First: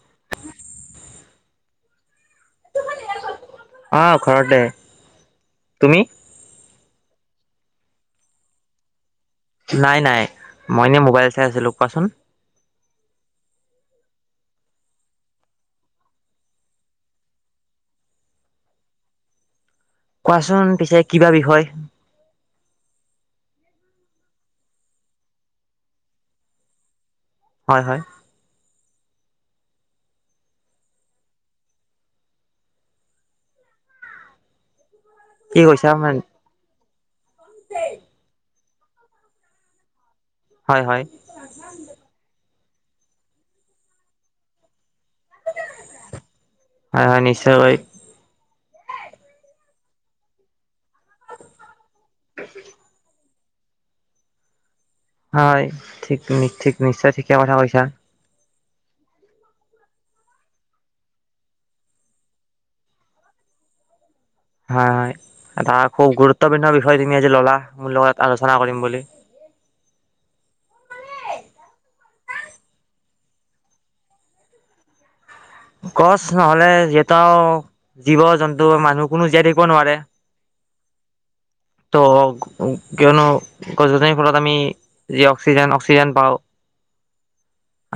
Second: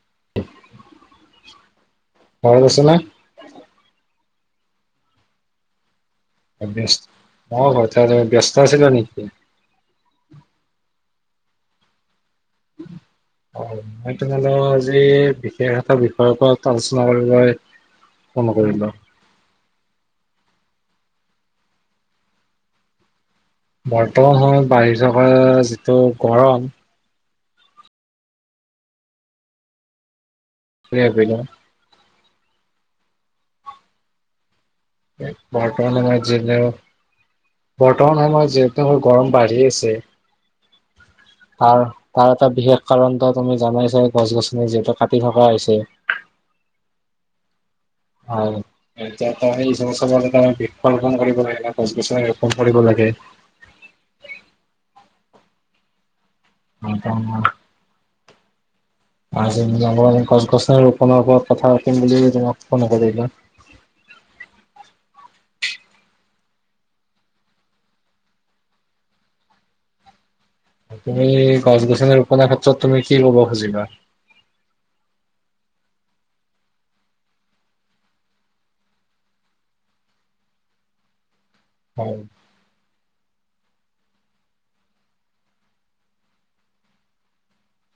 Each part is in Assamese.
[unintelligible] ঘৰত আছ না? অঁ ঘৰতে, তুমি? অ ব্যস্--অ ঘৰতে, ব্যস্ত আছিলা নিকি? নাই নাই মই এনে মোবাইল চাই আছিলোঁ কোৱাচোন। [unintelligible] অ মই তোমাৰ লগত আজি বিশেষ এটা বিষয়ৰ ওপৰত আলোচনা কৰিবলৈ ফ'ন কৰিলো। কোৱাচোন পিছে কিবা বিষয়। বৰ্তমান সময়ত বাঢ়ি থকা যিটো গৰম, হয় হয়, কৰিলা। কি কৈছা বৰ্তমান সময়ত যেনেও বৰ্তমান সময়ত যিহেতু গৰম বাঢ়ি আছে, হয় হয়, তাৰ তাৰ এটা বিশেষ কাৰণটো তুমি জানাই ছাগে গছ গছনি যিহেতু কাটি থকা হৈছে। হয় হয় নিশ্চয়কৈ, হয়। এতিয়া এই হিচাপত চাব গলে বৃক্ষ ৰোপন কৰিব লাগে বা গছ-গছনি ৰোপন কৰিব লাগে। হয় ঠিক তুমি, ঠিক নিশ্চয় ঠিকে লাগে। কথা কৈছা। আজি নিয়মীয়াকৈ গছ গছনি ৰোপনৰ ওপৰত কথা পাতিম বুলি তোমাক ফোন কৰিলো। হয় হয়, এটা খুব গুৰুত্বপূৰ্ণ বিষয় তুমি আজি ল'লা মোৰ লগত আলোচনা কৰিম বুলি। তুমি গছ গছনি ৰোপনৰ ক্ষেত্ৰত তুমি কি ক'ব খুজিবা? গছ নহলে যিহেতু জীৱ জন্তু মানুহ কোনো জীয়াই থাকিব নোৱাৰে। [inaudible] ত' হয় কিয়নো গছ গছনিৰ ফলত আমি যি অক্সিজেন অক্সিজেন পাওঁ,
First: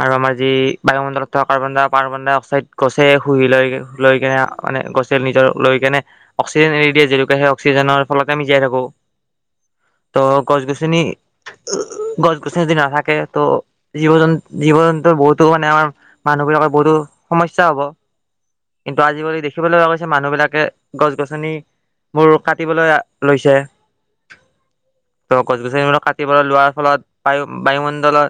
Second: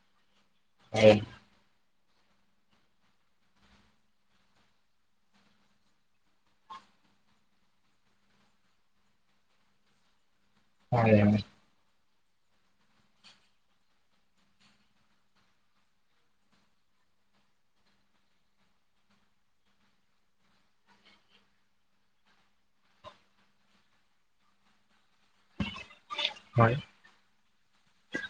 আৰু আমাৰ যি হয় বায়ুমণ্ডলত থকা কাৰ্বন-ডাই পাৰ্বন-ডাই-অক ছাইড গছে শুহি লৈ লৈ কেনে মানে গছে নিজৰ লৈ কেনে অক্সিজেন এৰি দিয়ে যিহেতুকে সেই অক্সিজেনৰ ফলতে আমি জীয়াই থাকো। [inaudible] ত' গছ-গছনি হয় গছ গছনি যদি নাথাকে ত' জীৱ জন্ জীৱ জন্তুৰ বহুতো মানে আমাৰ মানুহ বিলাকৰ বহুতো সমস্যা হব। কিন্তু আজিকালি দেখিবলৈ পোৱা গৈছে মানুহবিলাকে গছ গছনি বোৰ কাটিবলৈ লৈছে। [inaudible] ত' গছ গছনিবিলাক কাটিবলৈ হয় লোৱাৰ ফলত বায়ু বায়ুমণ্ডলত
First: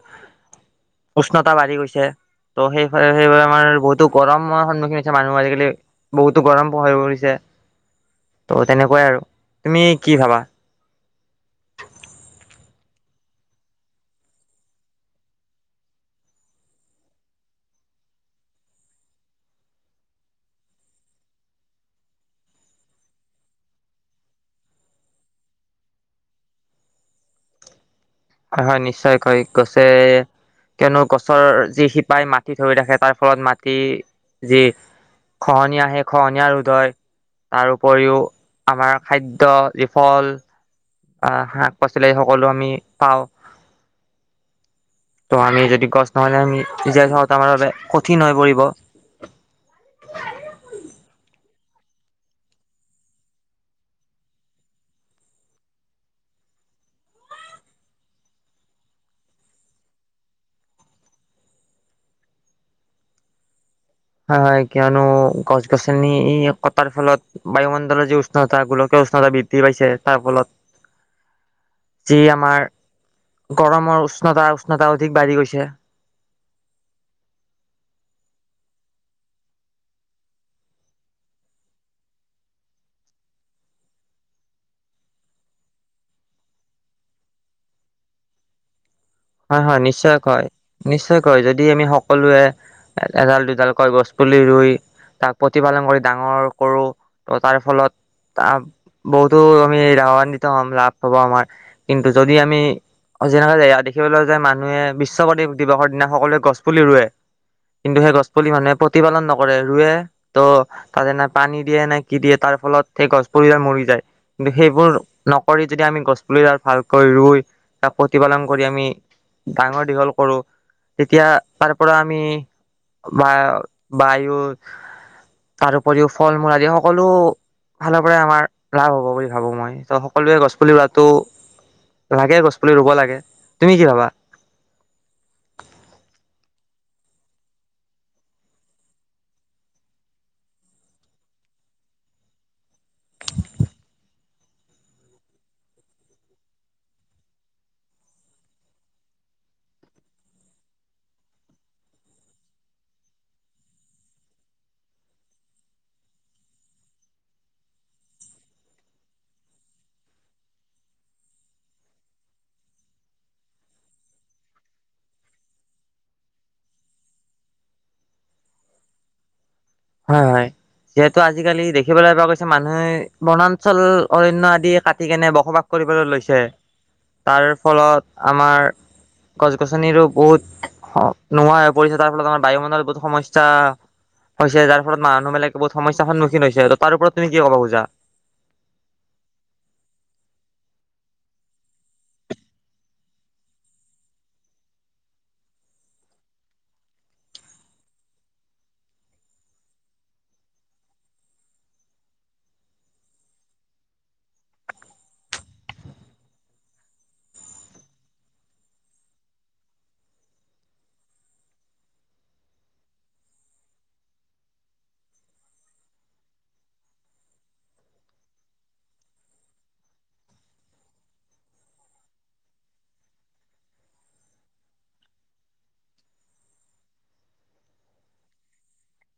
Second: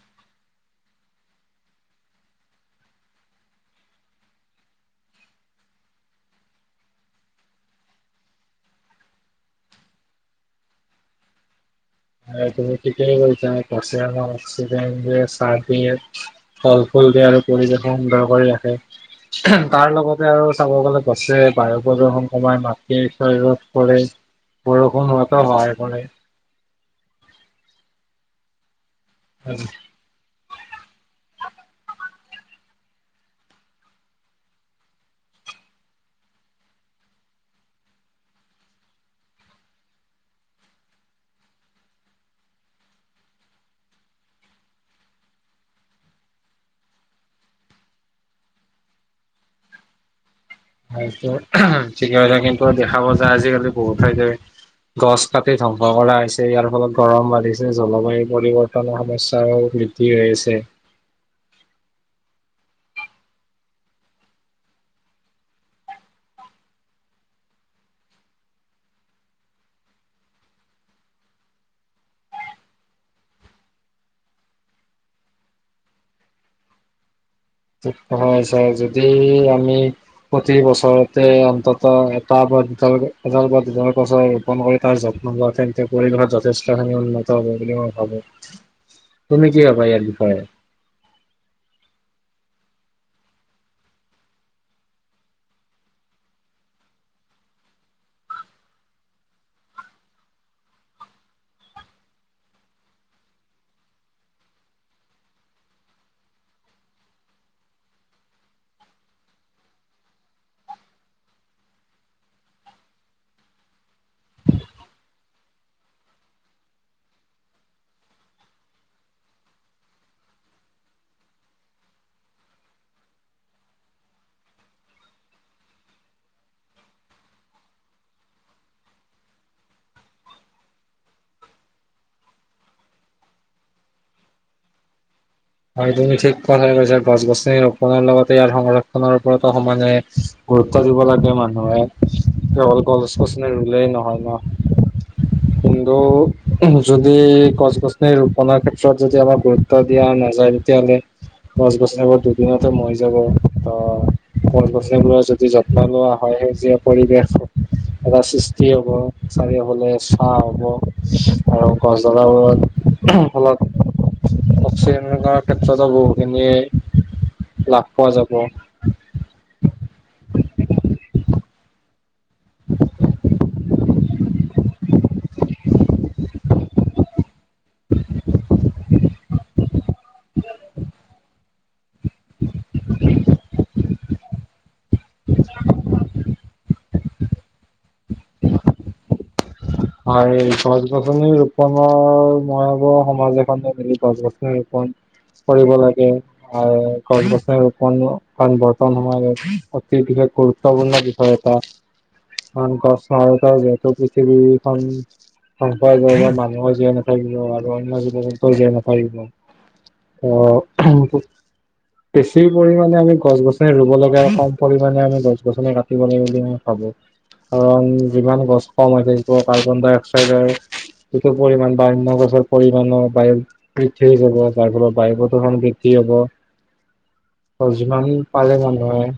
উষ্ণতা বাঢ়ি গৈছে ত' সেই সেইবাবে আমাৰ বহুতো গৰমৰ সন্মুখীন হৈছে মানুহ আজিকালি বহুতো গৰম পহৰি পৰিছে ত' তেনেকোৱাই আৰু তুমি কি ভাবা? অ তুমি ঠিকেই কৈছা গছে আমাক অক্সিজেন দিয়ে ছাঁ দিয়ে ফল ফুল দিয়ে আৰু পৰিৱেশো সুন্দৰ কৰি ৰাখে। তাৰ লগতে আৰু চাব গলে গছে বায়ু প্ৰদূষণ কমাই মাটি ৰোধ কৰে। বৰষুন হোৱাতো সহায় কৰে। হয় হয় নিশ্চয়কৈ গছে কিয়নো গছৰ যি শিপাই মাটি ধৰি ৰাখে তাৰ ফলত মাটি যি খহনীয়া সেই খহনীয়া ৰোধ হয়। তাৰ উপৰিও আমাৰ খাদ্য যি ফল আহ শাক পাচলি সকলো আমি পাওঁ। ত' আমি যদি গছ নহ'লে আমি সিজাই খাওঁ ত আমাৰ বাবে কঠিন হৈ পৰিব। ত' ঠিকে কৈছা কিন্তু দেখাব যে আজিকালি বহুত থৈ যায়। গছ কাটি ধ্বংস কৰা হৈছে ইয়াৰ ফলত গৰম বাঢ়িছে জলবায়ু পৰিৱৰ্তনৰ সমস্যাও বৃ দ্ধি হৈ আছে। হয় হয় কিয়নো গছ গছনি কটাৰ ফলত বায়ুমণ্ডলৰ যি উষ্ণতা গোলকীয় উষ্ণতা বৃদ্ধি পাইছে তাৰ ফলত [unintelligible] যি আমাৰ গৰমৰ উষ্ণতা, উষ্ণতা অধিক বাঢ়ি গৈছে। ঠিক কথাই কৈছা যদি আমি প্ৰতি বছৰতে অন্তত এটা বা দুটা লৈকে এদাল বা দুটা বছৰে ৰুপন কৰি তাৰ যত্ন লোৱা তেন্তে পৰিৱেশত যথেষ্টখিনি উন্নত হ'ব বুলি মই ভাবো। তুমি কি হয় হয় ভাবা ইয়াৰ বিষয়ে? নিশ্চয়কৈ নিশ্চয়কৈ যদি আমি সকলোৱে এ-এডাল দুডাল কৈ গছ পুলি ৰুই তাক প্ৰতি পালন কৰি ডাঙৰ কৰো ত' তাৰে ফলত তাপ বহুতো আমি লাভান্বিত হ'ম লাভ হ'ব আমাৰ কিন্তু যদি আমি অ যেনেদৰে দেখিবলৈ যায় মানুহে বিশ্ব পৰিৱেশ দিৱসৰ দিনা সকলোৱে গছ পুলি ৰুৱে। কিন্তু সেই গছ পুলি মানুহে প্ৰতিপালন নকৰে ৰুৱে ত' তাতে না পানী দিয়ে না কি দিয়ে তাৰ ফলত সেই গছ পুলিয়ে মৰি যায়। কিন্তু সেইবোৰ নকৰি যদি আমি গছ পুলি ডাল ভালকৈ ৰুই তাক প্ৰতিপালন কৰি আমি ডাঙৰ দীঘল কৰো তেতিয়া তাৰ পৰা আমি বা বায়ু তাৰ উপৰিও ফল মূল আদি সকলো ফালৰ পৰাই আমাৰ লাভ হ'ব বুলি ভাবো মই ত' সকলোৱে গছ পুলি ৰোৱাতো লাগে গছ পুলি ৰুব লাগে, তুমি কি ভাবা? হয় তুমি ঠিক কথাই কৈছা গছ গছনি ৰোপনৰ লগতে ইয়াৰ সংৰক্ষনৰ ওপৰতো সমানে গুৰুত্ব দিব লাগে মানুহে ত অকল গছ গছনি ৰুলেই নহয় ন'। কিন্তু যদি গছ গছনি ৰোপনৰ ক্ষেত্ৰত যদি আমাক গুৰুত্ব দিয়া নাজা যায় তেতিয়াহ'লে গছ গছনিবোৰ দুদিনতে মৰি যাব ত গছ গছনিবোৰৰ যদি যত্ন লোৱা হয় সেউজীয়া পৰিৱেশ এটা সৃষ্টি হ'ব চাৰিওফালে চা হ'ব আৰু গছডালাবোৰত ফলত [inaudible] সেইটো ক্ষেত্ৰতো বহুখিনি লাভ পোৱা যাব। হয় হয় যিহেতু আজিকালি দেখিবলৈ পোৱা গৈছে মানুহে বনাঞ্চল অৰণ্য আদি কাটি কেনে বসবাস কৰিবলৈ লৈছে। তাৰ ফলত আমাৰ গছ গছনিৰো বহুত হ, নোহোৱা হৈ পৰিছে তাৰ ফলত আমাৰ বায়ুমণ্ডলত বহুত সমস্যা হৈছে যাৰ ফল মানুহবিলাকে বহুত সমস্যাৰ সন্মুখীন হৈছে তাৰ ওপৰত তুমি কি ক'ব খোজা? হয় গছ গছনি ৰোপনৰ মই ভাবোঁ সমাজ এখনে মিলি গছ গছনি ৰোপন কৰিব লাগে। আ, গছ গছনি ৰুপনো কাৰণ বৰ্তমান সময় অতি বিশেষ গুৰত ত পূৰ্ণ বিষয় এটা কাৰন গছ সহায়তা যিহেতু পৃথিৱীখন ধ্বংস হৈ যাব মানুহৰ জীয়াই নাথাকিব আৰু অন্য জীৱ জন্তু জীয়াই নাথাকিব। [inaudible] বেছি পৰিমাণে আমি গছ গছনি ৰুব লাগে আৰু কম পৰিমাণে আমি গছ গছনি কাটিব লাগে বুলি মই ভাবোঁ কাৰণ যিমান গছ কম হৈ সেইটো কাৰ্বন ডাই অক্সাইডৰ [inaudible] বৃদ্ধি হয় যাব যাৰ ফলত বায়ু প্ৰদূৰ্ষণ বৃদ্ধি হ'ব। অ, যিমান পালে মানুহে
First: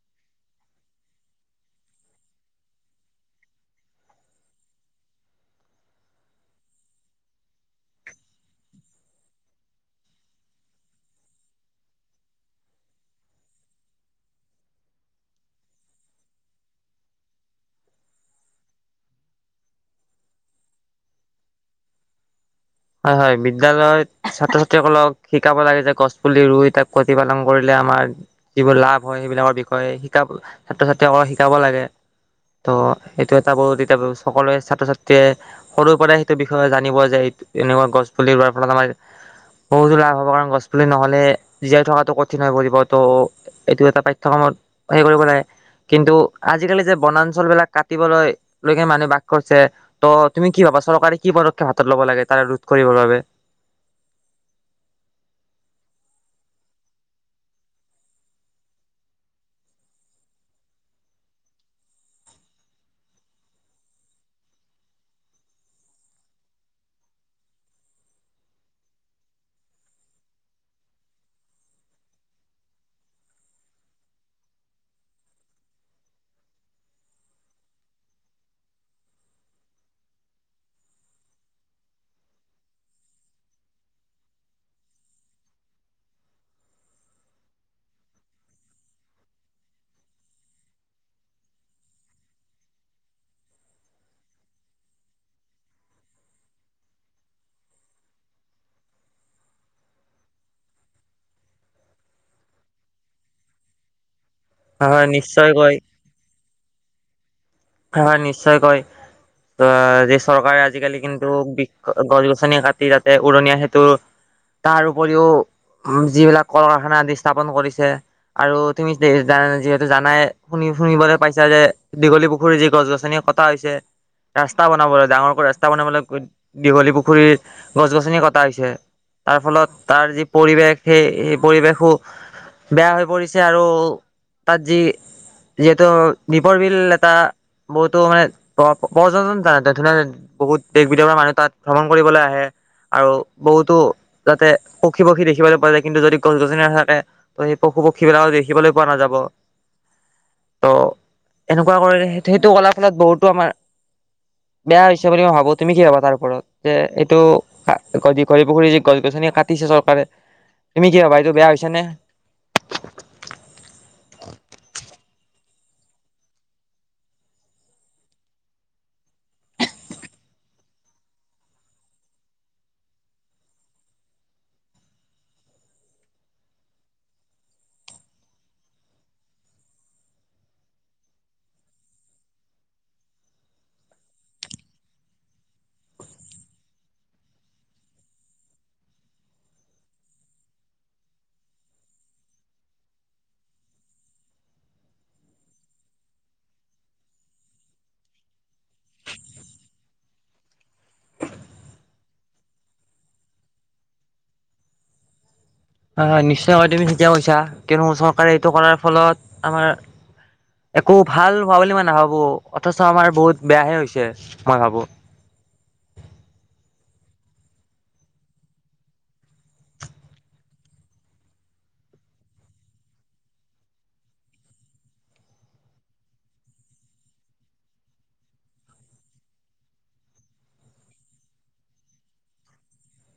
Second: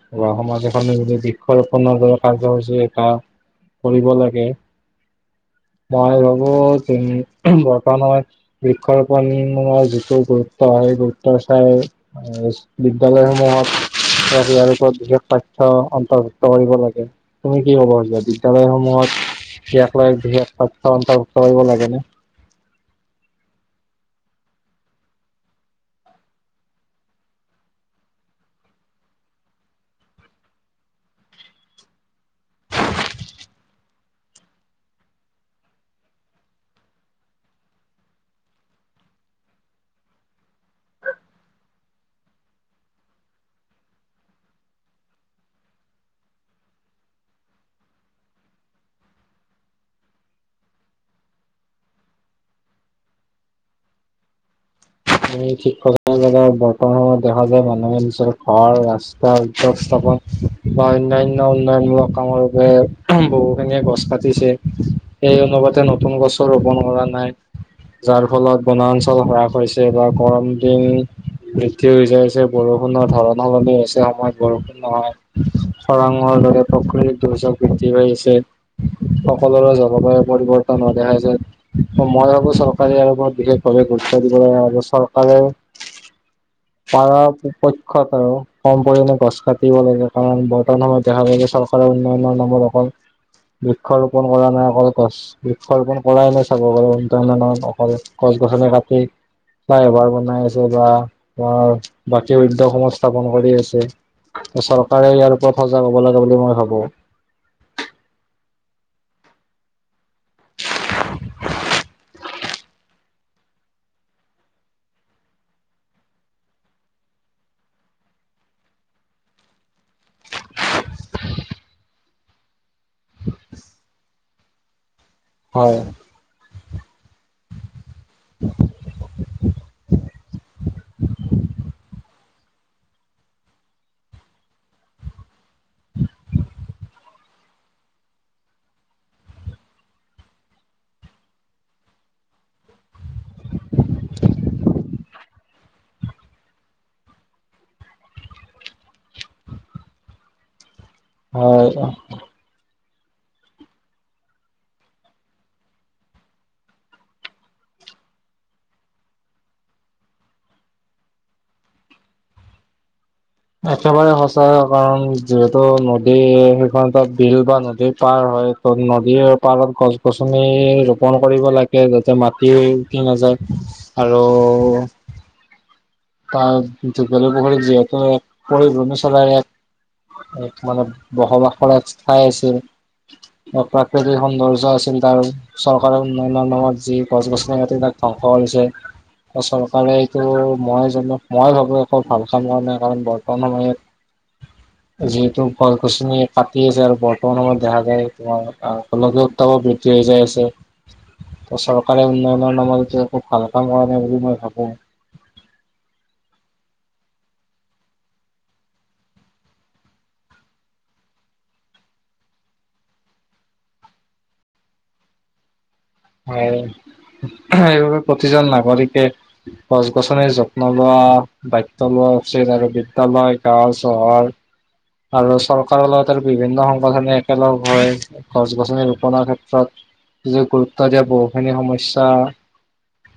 সমাজ এখনে যদি বৃক্ষ ৰোপণৰ দৰে কাৰ্যসূচী এটা কৰিব লাগে। মই ভাবো বৰ্তমান সময়ত বৃক্ষৰ ৰোপণৰ যিটো গুৰুত্ব সেই গুৰুত্ব চাই, বিদ্যালয়সমূহত, বিশেষ তথ্য অন্তৰ্ভুক্ত কৰিব লাগে। তুমি কি ক'ব খুজিছা বিদ্যালয়সমূহত, ইয়াক লৈ বিশেষ তথ্য অন্তৰ্ভুক্ত কৰিব লাগে ন? হয় হয় বিদ্যালয়ত ছাত্ৰ ছাত্ৰীসকলক শিকাব লাগে যে গছ পুলি ৰুই তাক প্ৰতিপালন কৰিলে আমাৰ, যিবোৰ লাভ হয় সেইবিলাকৰ বিষয়ে শিকাব ছাত্ৰ ছাত্ৰীসকল শিকাব লাগে। ত' এইটো এটা বহু তে এতিয়া সকলোৱে ছাত্ৰ ছাত্ৰীয়ে, সৰুৰ পৰাই সেইটো বিষয়ে জানিব যে এই এনেকুৱা গছ পুলি ৰোৱাৰ ফলত আমাৰ, বহুতো লাভ হ'ব কাৰণ গছ পুলি নহ'লে জীয়াই থকাতটো কঠিন হৈ পৰিব ত'। এইটো এটা পাঠ্যক্ৰমত হেৰি কৰিব লাগে। কিন্তু আজিকালি যে বনাঞ্চল বিলাক কাটিবলৈ লৈকে মানুহে বাস কৰিছে। ত তুমি কি ভাবা চৰকাৰে কি পদক্ষেপ হাতত লব লাগে তাৰে ৰোধ কৰিবৰ বাবে? তুমি ঠিক কথা কৈছা বৰ্তমান সময়ত দেখা যায় মানুহে নিজৰ ঘৰ ৰাস্তা উদ্যোগ স্থাপন। বা অন্যান্য উন্নয়নমূল কামৰ বহুখিনিয়ে গছ কাটিছে। সেই অনুপাতে নতুন গছ ৰোপন কৰা নাই, যাৰ ফলত বনাঞ্চল হ্ৰাস হৈছে। যে বা গৰম দিন, বৃদ্ধি হৈ যাইছে বৰষুণৰ ধাৰণা সলনি হৈছে সময়ত বৰষুণ নহয়। খৰাং দৰে প্ৰকৃতিৰ দুৰ্যোগ বৃদ্ধি পাইছে। সকলোৰে জলবায়ু পৰিৱৰ্তন হোৱা দেখা যায়। মই ভাবোঁ চৰকাৰে আৰু বৰত বিশেষভাৱে গুৰুত্ব দিব লাগ। আৰু চৰকাৰে, [unintelligible] পাৰাপক্ষত আৰু কম পৰিমাণে গছ কাটিব লাগে, কাৰণ বৰ্তমান সময়ত দেখা, উন্নয়নৰ নামত অকল বৃক্ষ ৰোপণ কৰা নাই, অকল গছ, বৃক্ষ ৰোপণ কৰাই নাই, [unintelligible] অকল গছ-গছনি কাটি বা এবাৰ বনাই আছে বা বাকী উদ্যোগ স্থাপন কৰি আছে। হয় হয় চৰকাৰে ইয়াৰ ওপৰত নিশ্চয়কৈ সজাগ হব লাগে বুলি মই ভাবো। হয় নিশ্চয় কয়। ত যি চৰকাৰে আজিকালি কিন্তু বি গছ-গছনি কাটি তাতে উৰণীয়া সেতুৰ তাৰ উপৰিও যিবিলাক কল-কাৰখানা আদি স্থাপন কৰিছে। আৰু তুমি যিহেতু জানাই শুনি শুনিবলৈ পাইছা যে দীঘলী পুখু পুখুৰী যি গছ-গছনি কটা হৈছে ৰাস্তা বনাবলৈ ডাঙৰকৈ ৰাস্তা হয় বনাবলৈ। দীঘলী পুখুৰীত গছ-গছনি কটা হৈছে। তাৰফলত তাৰ যি পৰিৱেশ সেই সেই পৰিৱেশো বেয়া হৈ পৰিছে আৰু তাত যি যিহেতু দ্বীপৰ বিল এটা বহুতো মানে পৰ্যন্ত ধুনীয়া। বহুত দেশ-বিদেশৰ মানুহ তাত ভ্ৰমণ কৰিবলৈ আহে। আৰু বহুতো যাতে পক্ষী পক্ষী দেখিবলৈ কিন্তু যদি গছ-গছনি নাথাকে। ত সেই পশু-পক্ষী বিলাকও দেখিবলৈ পোৱা নাযাব। ত' হয় এনেকুৱা কৰে সেইটো কলাৰ ফলত বহুতো আমাৰ বেয়া হৈছে বুলি মই ভাবো। তুমি কি ভাবা তাৰ ওপৰত যে এইটো? দীঘলী পুখুৰী যে গছ-গছনি কাটিছে চৰকাৰে। তুমি কি ভাবা এইটো বেয়া হৈছে নে? একেবাৰে সঁচা কাৰণ যিহেতু নদী সেইখন এটা বিল বা নদীৰ পাৰ হয়। নদীৰ পাৰত গছ-গছনি ৰোপন কৰিব লাগে যাতে মাটি উটি নাযায়। আৰু দীঘলী পুখুৰীত যিহেতু এক পৰিভ্ৰমী চৰাইয়ে এক মানে বসবাসৰ এক ঠাই আছিল। অ' প্ৰাকৃতিক সৌন্দৰ্য আছিল তাৰ। চৰকাৰৰ উন্নয়নৰ নামত যি গছ-গছনি কাটি তাত ধ্বংস কৰিছে। চৰকাৰে এইটো মই মই ভাবো একো ভাল কাম হোৱা নাই। কাৰণ বৰ্তমান সময়ত যিহেতু গছ-গছনি কাটি আছে আৰু বৰ্তমান সময়ত দেখা যায় তোমাৰ [unintelligible] [unintelligible] বৃদ্ধি হয় যায় আছে। ত' চৰকাৰে উন্নয়নৰ নামত সেইটো একো ভাল কাম কৰা নাই বুলি মই ভাবো। হয় হয় নিশ্চয়কৈ তুমি ঠিকেই কৈছা। কিয়নো চৰকাৰে এইটো কৰাৰ ফলত আমাৰ একো ভাল হোৱা বুলি মই নাভাবো, অথছ আমাৰ বহুত বেয়াহে হৈছে মই ভাবো। হয়, এইবাবে প্ৰতিজন নাগৰিকে গছ-গছনিৰ যত্ন লোৱা দায়িত্ব লোৱা উচিত আৰু বিদ্যালয় গাঁও চহৰ আৰু চৰকাৰৰ লগতে বিভিন্ন সংগঠনে একেলগ হয় গছ-গছনি ৰোপনৰৰ ক্ষেত্ৰত গুৰুত্ব দিয়া বহুখিনি সমস্যা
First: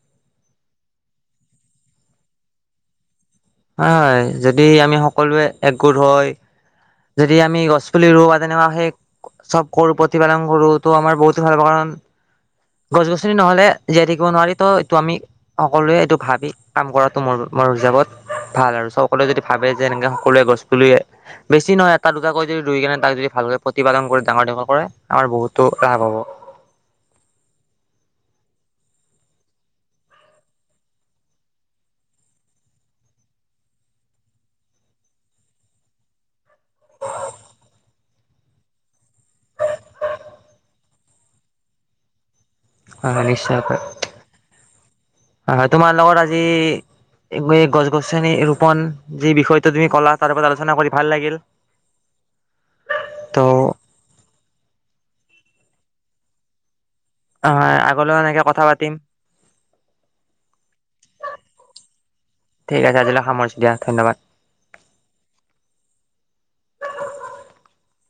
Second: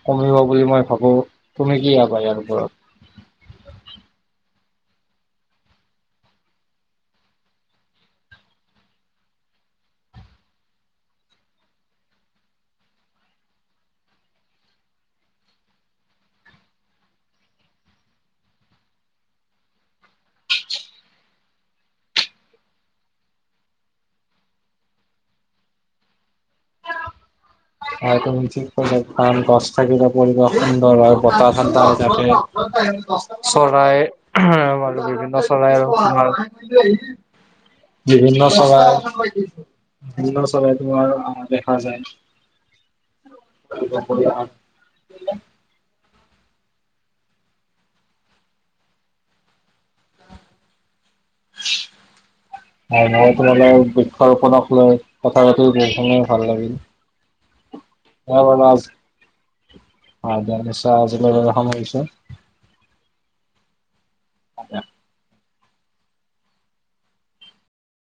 কমিব বুলি মই ভাবো, তুমি কি ভাবা ইয়াৰ ওপৰত? হয় যদি আমি সকলোৱে একগোট হয়। যদি আমি গছ পুলি ৰু বা তেনেকুৱা সেই চব কৰোঁ প্ৰতিপালন কৰো তো আমাৰ বহুতো ভাল হব কাৰণ গছ-গছনি নহলে জীয়াই থাকিব নোৱাৰিতো এইটো আমি সকলোৱে এইটো ভাবি কাম কৰাটো মোৰ মোৰ হিচাপত ভাল আৰু সকলোৱে যদি ভাবে যে এনেকে সকলোৱে গছ পুলি বেছি নহয় এটা-দুটাকৈ যদি ৰুই কেনে তাক যদি ভালকৈ প্ৰতিপালন কৰি ডাঙৰ দীঘল কৰে আমাৰ বহুতো লাভ হ'ব। হয় তুমি ঠিক কৈছা, কাৰণ গছ থাকিলে পৰিৱেশ সুন্দৰ হয় বতাহ ঠাণ্ডা হৈ থাকে। চৰায়ে উহ, উম বিভিন্ন চৰায়ে [unintelligible] বিভিন্ন চৰাই, বিভিন্ন চৰাই, তোমাৰ আহা দেখা যায়। হয়, নিশ্চয়কৈ। তোমাৰ লগত আজি এই গছ-গছনি ৰোপন, যি বিষয়টোৰ ওপৰত তুমি ক'লা, তাৰ ওপৰত আলোচনা কৰি ভাল লাগিল। হয় মোৰো ত' তোমাৰ লগত বহি ঘৰখনক লৈ কথা পাতি, বহুখিনি ভাল লাগিল। অ হয়। আগলৈও এনেকে কথা পাতিম। অঁ দিয়া, নিশ্চয়। আজিলৈ বাৰু সামৰিছো। ঠিক আছে, আজিলৈ সামৰিছো দিয়া ধ্যনবাদ। [unintelligible]